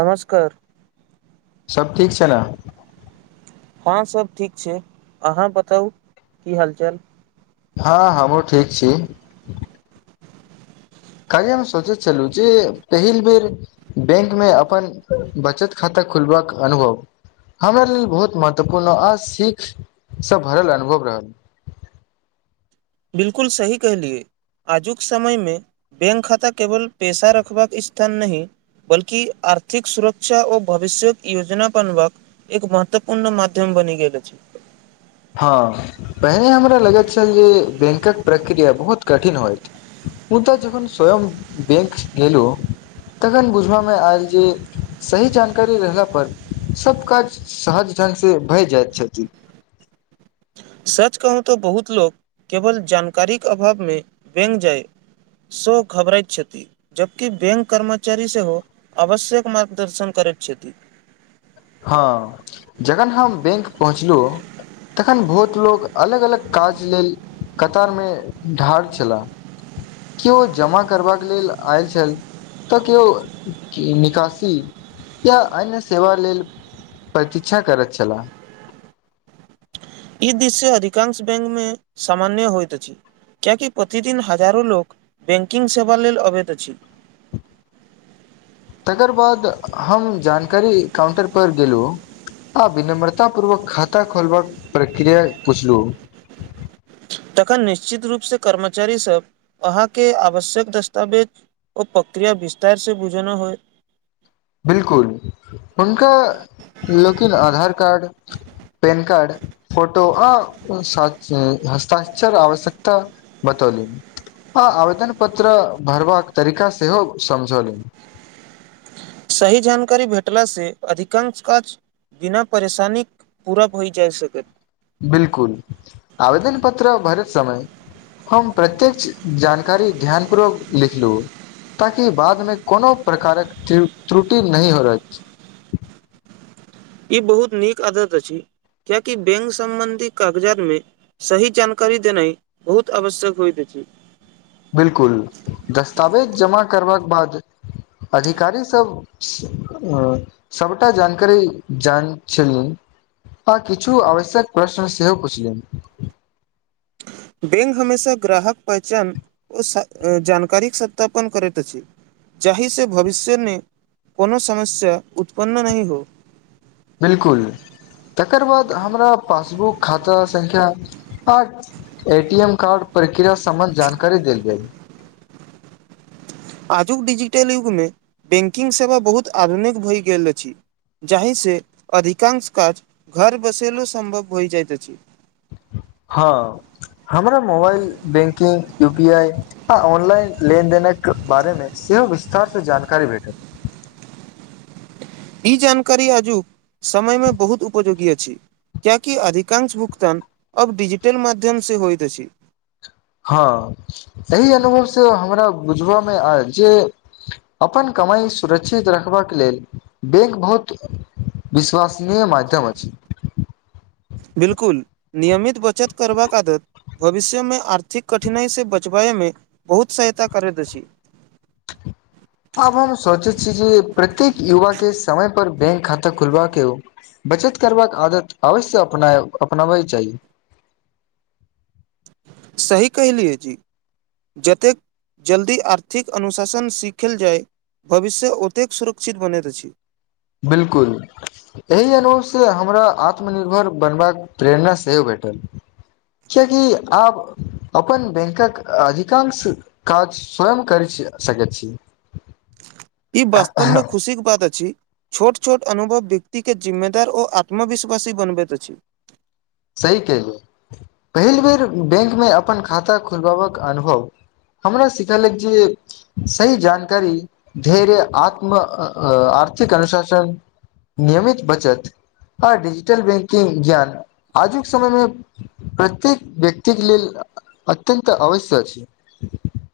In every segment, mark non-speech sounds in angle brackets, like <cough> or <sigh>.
नमस्कार सभ ठीक छै न हँ सब ठीक छै अहाँ बताउ की हालचाल हँ हमूँ ठीक छी काल्ही हम सोचैत छलहु जे पहिल बेर बैंक मे अपन बचत खाता खुलबाक अनुभव हमरा लेल बहुत महत्वपूर्ण आ सीखसँ भरल अनुभव रहल <unintelligible> बिल्कुल सही कहलिए आजुक समयमे बेंक खाता केवल पेशा रखबाक स्थान नहि बल्कि आर्थिक सुरक्षा ओ भविष्य्यक योजना बनबाक एक महत्वपूर्ण माध्यम बनी गेल अछि हँ पहिने हमरा लगैत छल जे बैंकक प्रक्रिया बहुत कठिन होइत मुदाऽ जन स्वयं बेंक गेलौ तखन बुझबा मे आयल जे सही जानकारी रहला पर सब काज सहज से भए जाइत छथि सच कहू तऽ बहुत लोक केवल जानकारीक अभावमे बेंक जाय सो घबराइ क्षति जबकि बेंक कर्मचारी सेहो हो आवश्यक मार्गदर्शन कर छथि हँ जखन हम बेंक पहुँचलहुँ तखन बहुत लोग अलग अलग काज लेल कतारमे ढार छलाह केओ जमा करबाक लेल आयल छल तऽ केओ निकासी या अन्य सेवा लेल प्रतीक्षा करैत छलाह ई दृश्य अधिकांश बेंकमे सामान्य होइत अछि कयाकि प्रतिदिन हजारो लोग बेंकिंग सेवा लेल अवैत अछि <unintelligible> तकर बाद हम जानकारी काउंटर प गेलु आ विनम्रता पूर्वक खाता खोलबाक प्रक्रिया पूछलू तखन निश्चित रूप से कर्मचारी सब अहाँके आवश्यक दस्तावेज ओ प्रक्रिया विस्तार से बुझाना होय बिलकुल कर पेन कार्ड फोटो आ साच हस्ताक्षर आवश्यकता बत हँ आवेदन पत्र भरबाक तरीका सेहो समझैलिन <unintelligible> सही जानकारी भेटला से अधिकांश काज बिना परेशानी पूरा होय जाय सकत बिल्कुल आवेदन पत्र भरैत समय हम प्रत्येक्ष जानकारी ध्यान पूर्वक लिखलहु ताकि बादमे कोनो प्रकारक त्रुटि नहि होत ई बहुत नीक आदत अछि कियाकि बेंक सम्बंधी कागजात में सही जानकारी देनाइ बहुत आवश्यक होय छै <unintelligible> बिल्कुल दस्तावेज जमा करबाक बाद अधिकारी सब सभटा जानकारी जान छलनि हँ किछु आवश्यक प्रश्न सेहो पुछलनि बेंक हमेशा ग्राहक पहचान ओ जानकारीक सत्यापन करैत अछि जाहि से भविष्यमे कोनो समस्या उत्पन्न नहि हो बिल्कुल तकर बाद हमरा पासबुक खाता संख्या आर एटी एम कार्ड प्रक्रिया सम्बन्ध जानकारी देल जाइ आजुक डिजिटल युगमे बैंकिंग सेवा बहुत आधुनिक भए गेल अछि जाहि से अधिकांश काज घर बैसलो सम्भव हो जाइत अछि हँ हमरा mobile banking U P I आ ऑनलाइन लेनदेनक बारेमे सेहो विस्तारसँ जानकारी भेटल ई जानकारी आजुक समयमे बहुत उपयोगी अछि क्यूकि अधिकांश भुगतान अब डिजिटल माध्यम से होइत अछि हँ एहि अनुभव से हमरा बुझबामे आयल जे अपन कमाई सुरक्षित रखबाक लेल बैंक बहुत विश्वासनीय माध्यम अछि बिलकुल नियमित बचत करबाक आदत भविष्य मे आर्थिक कठिनाई से बचबाए मे <inaudible> आब हम सोंचै छी जे प्रत्येक युवा के समय पर बैंक खाता खुलबा के हो बचत करबाक आदत अवश्य अप अपनाबै चाही <inaudible> सही कहलियै जी जतेक जल्दी आर्थिक अनुशासन सीखल जाय भविष्य ओतेक सुरक्षित बनैत अछि बिलकुल एहि अनुभवसँ हमरा आत्मनिर्भर बनबाक प्रेरणा सेहो भेटल कियाकि आब अपन बैंकक अधिकांश काज स्वयं करै छी जा सकैत छी ई वास्तवमे खुशीेक बात अछि छोट छोट अनुभव व्यक्तिके जिम्मेदार ओ आत्मविश्वासी बनबैत अछि सही कहलियै पहिल बेर बैंकमे अपन खाता खोलेबाबक अनुभव हमरा सिखेलक जे सही जानकारी धैर्य आत्म अ आत्म आर्थिक अनुशासन नियमित बचत आ डिजिटल बैंकिंग ज्ञान आजुक समयमे प्रत्येक व्यक्तिकेँ लेल अत्यन्त अवश्य छै <inaudible>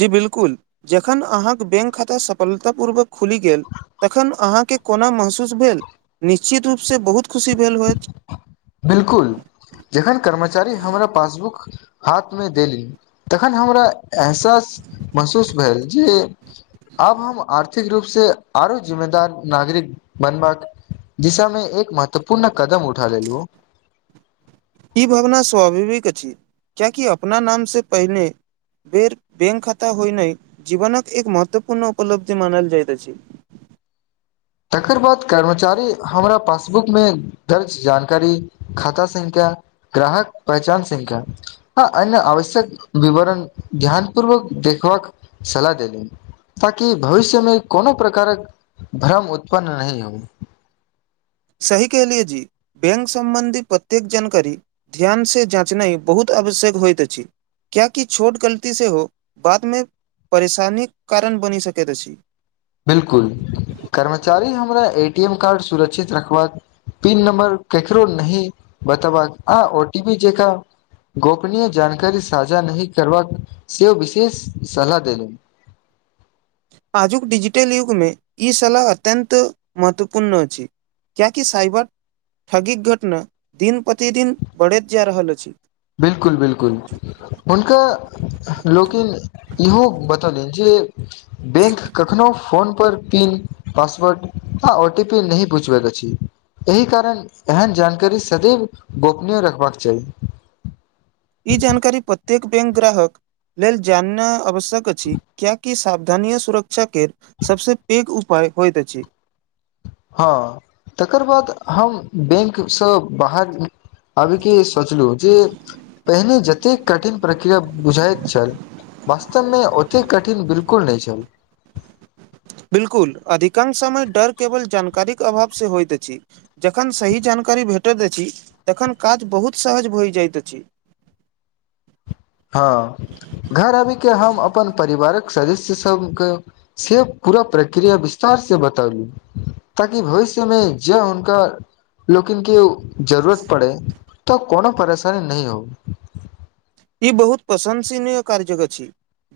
जी बिल्कुल जखन अहाँक बैंक खाता सफलतापूर्वक खुलि गेल तखन अहाँ के कोनो महसूस भेल निश्चित रूपसँ बहुत खुशी भेल होयत बिलकुल जखन कर्मचारी हमरा पासबुक हाथमे देलीन तखन हमरा एहसास महसूस भेल जे आब हम आर्थिक रूप से आरो जिम्मेदार नागरिक बनबाक दिशामे एक महत्वपूर्ण कदम उठालेलहु ई भावना स्वाभाविक अछि कियाकि अपना नामसँ पहिने बेर बैंक खाता होनाइ जीवनक एक महत्वपूर्ण उपलब्धि मानल जाइत अछि <inaudible> तकर बाद कर्मचारी हमरा पासबुकमे दर्ज जानकारी खाता संख्या ग्राहक पहचान संख्या हँ एहिमे आवश्यक विवरण ध्यानपूर्वक देखबाक सलाह देलनि ताकि भविष्यमे कोनो प्रकारक भ्रम उत पन्न नहि होइ सही कहलियै जी बैंक संबंधी प्रत्येक जानकारी ध्यान से जाँचनाइ बहुत आब श्यक होइत अछि कियाकि छोट गलती से हो बादमे परेशानीक कारण बनि सकैत अछि बिलकुल कर्मचारी हमरा ए टी एम कार्ड सुरक्षित रखबाक पीन नम्बर ककरो नहि बतेबाक आ ओ टी पी जेकाँ गोपनीय जानकारी साझा नहि करबाक से ओ विशेष सलाह देेलनि <inaudible> आजुक डिजिटल युगमे ई सलाह अत्यन्त महत्वपूर्ण अछि। कियाकि साइबर ठगीक घटना दिन प्रतिदिन बढ़ैत जा रहल अछि। बिल्कुल बिल्कुल हुनका नहि जे बैंक कखनो फोन पर पिन पासवर्ड आ ओ टी पी नहि बुछबबाक अछी। एहि कारण एहन जानकारी सदैव गोपनीय रखबाक चाही। ई जानकारी प्रत्येक बैंक ग्राहक लेल जानना आवश्यक अछि कियाकी साब स्थनीय सुरक्षाके सभसँ पैघ उपाय होइत अछि। हँ तकर बाद हम बैंकसँ बाहर अबी के सोचलहु जे पहिने जतेक कठिन प्रक्रिया बुझाइत छल वास्तवमे ओतेक कठिन बिलकुल नहि छल। बिल्कुल अधिकांश समय डर केवल जानकारीक अभावसँ होइत अछि जखन सही जानकारी करी भेटैत दैत छी तखन काज बहुत सहज भऽ जाइत अछि। <inaudible> हँ घर आबि के हम अपन परिवारक सदस्य सभके से पूरा प्रक्रिया विस्तार से बताली ताकि भविष्य मे ज हुनका लोकेन के जरूरत पड़े तऽ कोनो परेशानी नहि हो ई बहुत प्रशंसनीय कार्य अछि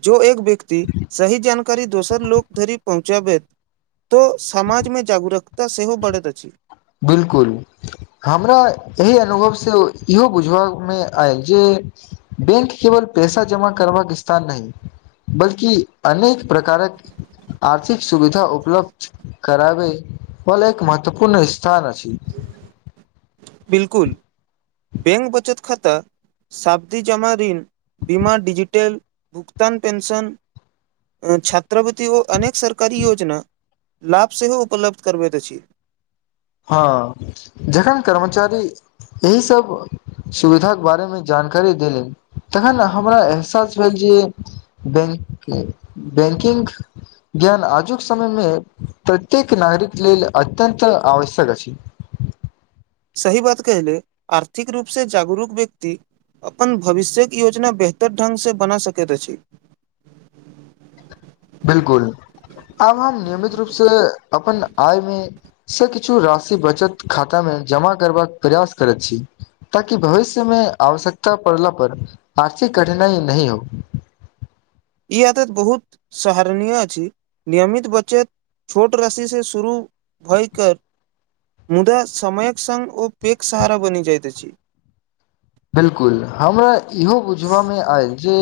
जो एक व ती सही जानकारी दोसर लोको धरि पहुँची चब तो समाजमे जागरूकता सेहो बढ़ैत अछि। बिल्कुल हमरा एहि अनुभव से इहो बुझबामे आयल जे बैंक केवल पैसा जमा करबाक स्थान नहि बल्कि अनेक प्रकारक आर्थिक सुविधा उपलब्ध कराबे हल एक महत्वपूर्ण अछि। स्थान अछि। बिल्कुल बैंक बचत खाता शाबदी जमाऋ बीमा डजिटल भुगतान पेंशन छात्रवृति ओ अनेक सरकारी योजना लाभ सेहो उपलब्ध करबैत अछि। हाँ जेखन कर्मचारी एहि सब सुविधाके बारेमे जानकारी देलनि तहन हमरा एहसास भेल जे बैंक बैकिंग ज्ञान आजुक समयमे प्रत्येक नागरिक लेल अत्यन्त आवश्यक अछि सही बात कह ले आर्थिक रूप से जागरूक व्यक्ति अपन भविष्य्यक योजना बेहतर ढंगसे बना सकैत अछि बिल्कुल आब हम नियमित रूप से अपन आय मे से किछु राशि बचत खाता मे जमा करबाक प्रयास करैत छी ताकि भविष्यमे आवश्यकता पड़ला पर आ आर्थीक कठिनाई नहि हो। ई आदत बहुत सहरनीय अछि नियमित बचत छोट राशी से शुरू भय क मुदा समयक संग ओ पैक सहारा बनि जाइत अछि। बिल्कुल हमरा इहो बुझबामे आयल जे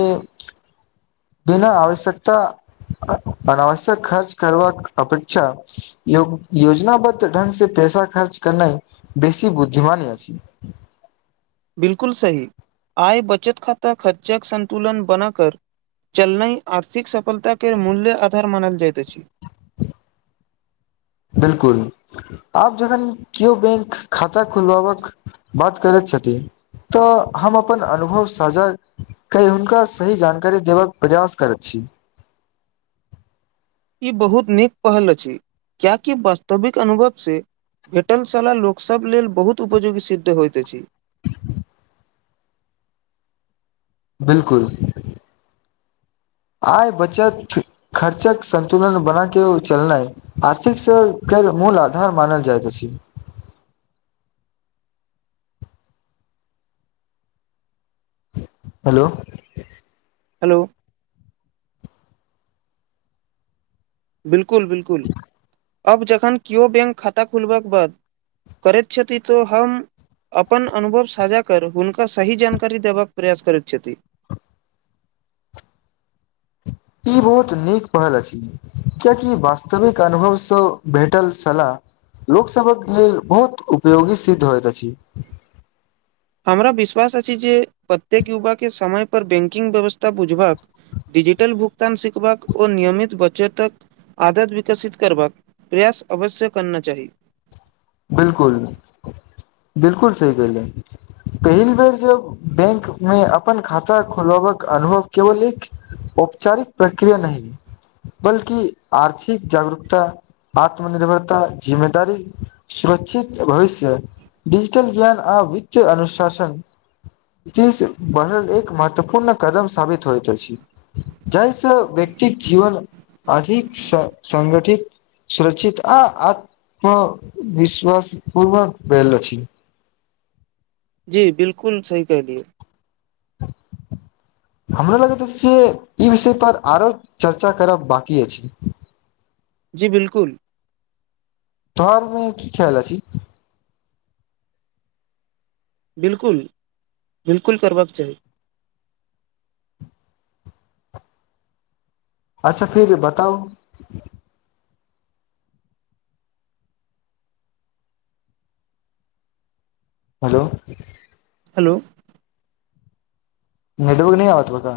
बिना आवश्यकता अनावश्यक खर्च करबाक अपेक्षा योजनाबद्ध ढंग से पे पैसा खर्च करना बेसी बुद्धिमानी अछि। बिल्कुल सही आय बचत खाता खर्चाके सन्तुलन बना कर चलनाई आर्थिक सफलताके मूल्य आधार मानल जाइत अछि। <inaudible> बिल्कुल आप जखन केओ बैंक खाता खुलबबाक बात करे छथि तऽ हम अपन अनुभव साझा हुनका सही जानकारी देबबाक प्रयास करैत छी। <inaudible> ई बहुत नीक पहल अछि कियाकि वास्तविक अनुभव से भेटल साला लोकसब लेल बहुत उपयोगी सिद्ध होइत अछि बिल्कुल आय बचत खर्चक संतुलन बना क चलना ह आर्थिक से कर मूल आधार मानल जाइत छै हेलो हेलो बिल्कुल बि्लकुल अब जखन कियो बैंक खाता खुलबाक बाद करिछति तो हम अपन अनुभव साझा कर हुनका सही जानकारी देबाक प्रयास करैत छथि <inaudible> ई बहुत नीक पहल अछि कियकि वास्तविक अनुभवसे भेटल सलाह लोकसबक लेल बहुत उपयोगी सिद्ध होइत अछि हमरा विश्वास अछि जे प्रत्येक युवा के समय पर बैकिंग व्यवस्था बुझबाक डिजिट होटल भुगतान सिखबाक ओ नियमित बचतक आदत विकसित करबाक प्रयास अवश्य करना चाही बिलकुल बिलकुल सही कहलै पहिल बेर जब बैंक मे अपन खाता खोलबाकक अनुभव केवल एक औपचारिक प्रक्रिया नहि बल्कि आर्थिक जागरूकता आत्मनिर्भरता जिम्मेदारी सुरक्षित भविष्य डिजिटल ज्ञान आ वित्तय अनुशासन बनल एक महत्वपूर्ण कदम सााबित होइत अछि जाहिसँ व प्रत जीवन अधिक सगठित सुर्षित आ आत्म विश्वास पूर्वक भेलेल छी जी बिलकुल सही कहलियए <inaudible> हमरा लगैत अछि जे ई विषयपर आरो चर्चा करब बकी अछि <inaudible> बिलकुल तोहर एहिमे की ख्याल अछि। बिलकुल बिलकुल करबाक चाही अच्छा फिर बताउ हेलो हेलो नेटवर्क नहि आत बका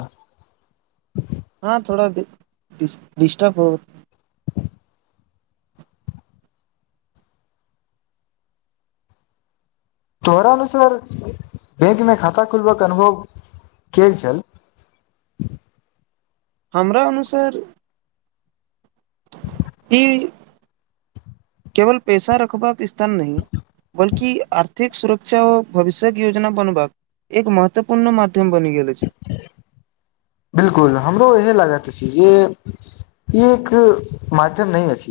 हँ थोड़ािडिस्टर्ब हो तोहरानुसर बैंकमे खाता खोलबयके अनुभव क छल <inaudible> हमरा अनुसार ई केवल पैसा रखबाक स्थान नहि बल्कि आर्थिक सुरक्षा व भविष्यक योजना बनबाक एक महत्वपूर्ण मध्य बिलकुल हमरो इहे लागत जे ई एक माध्यम नहि अस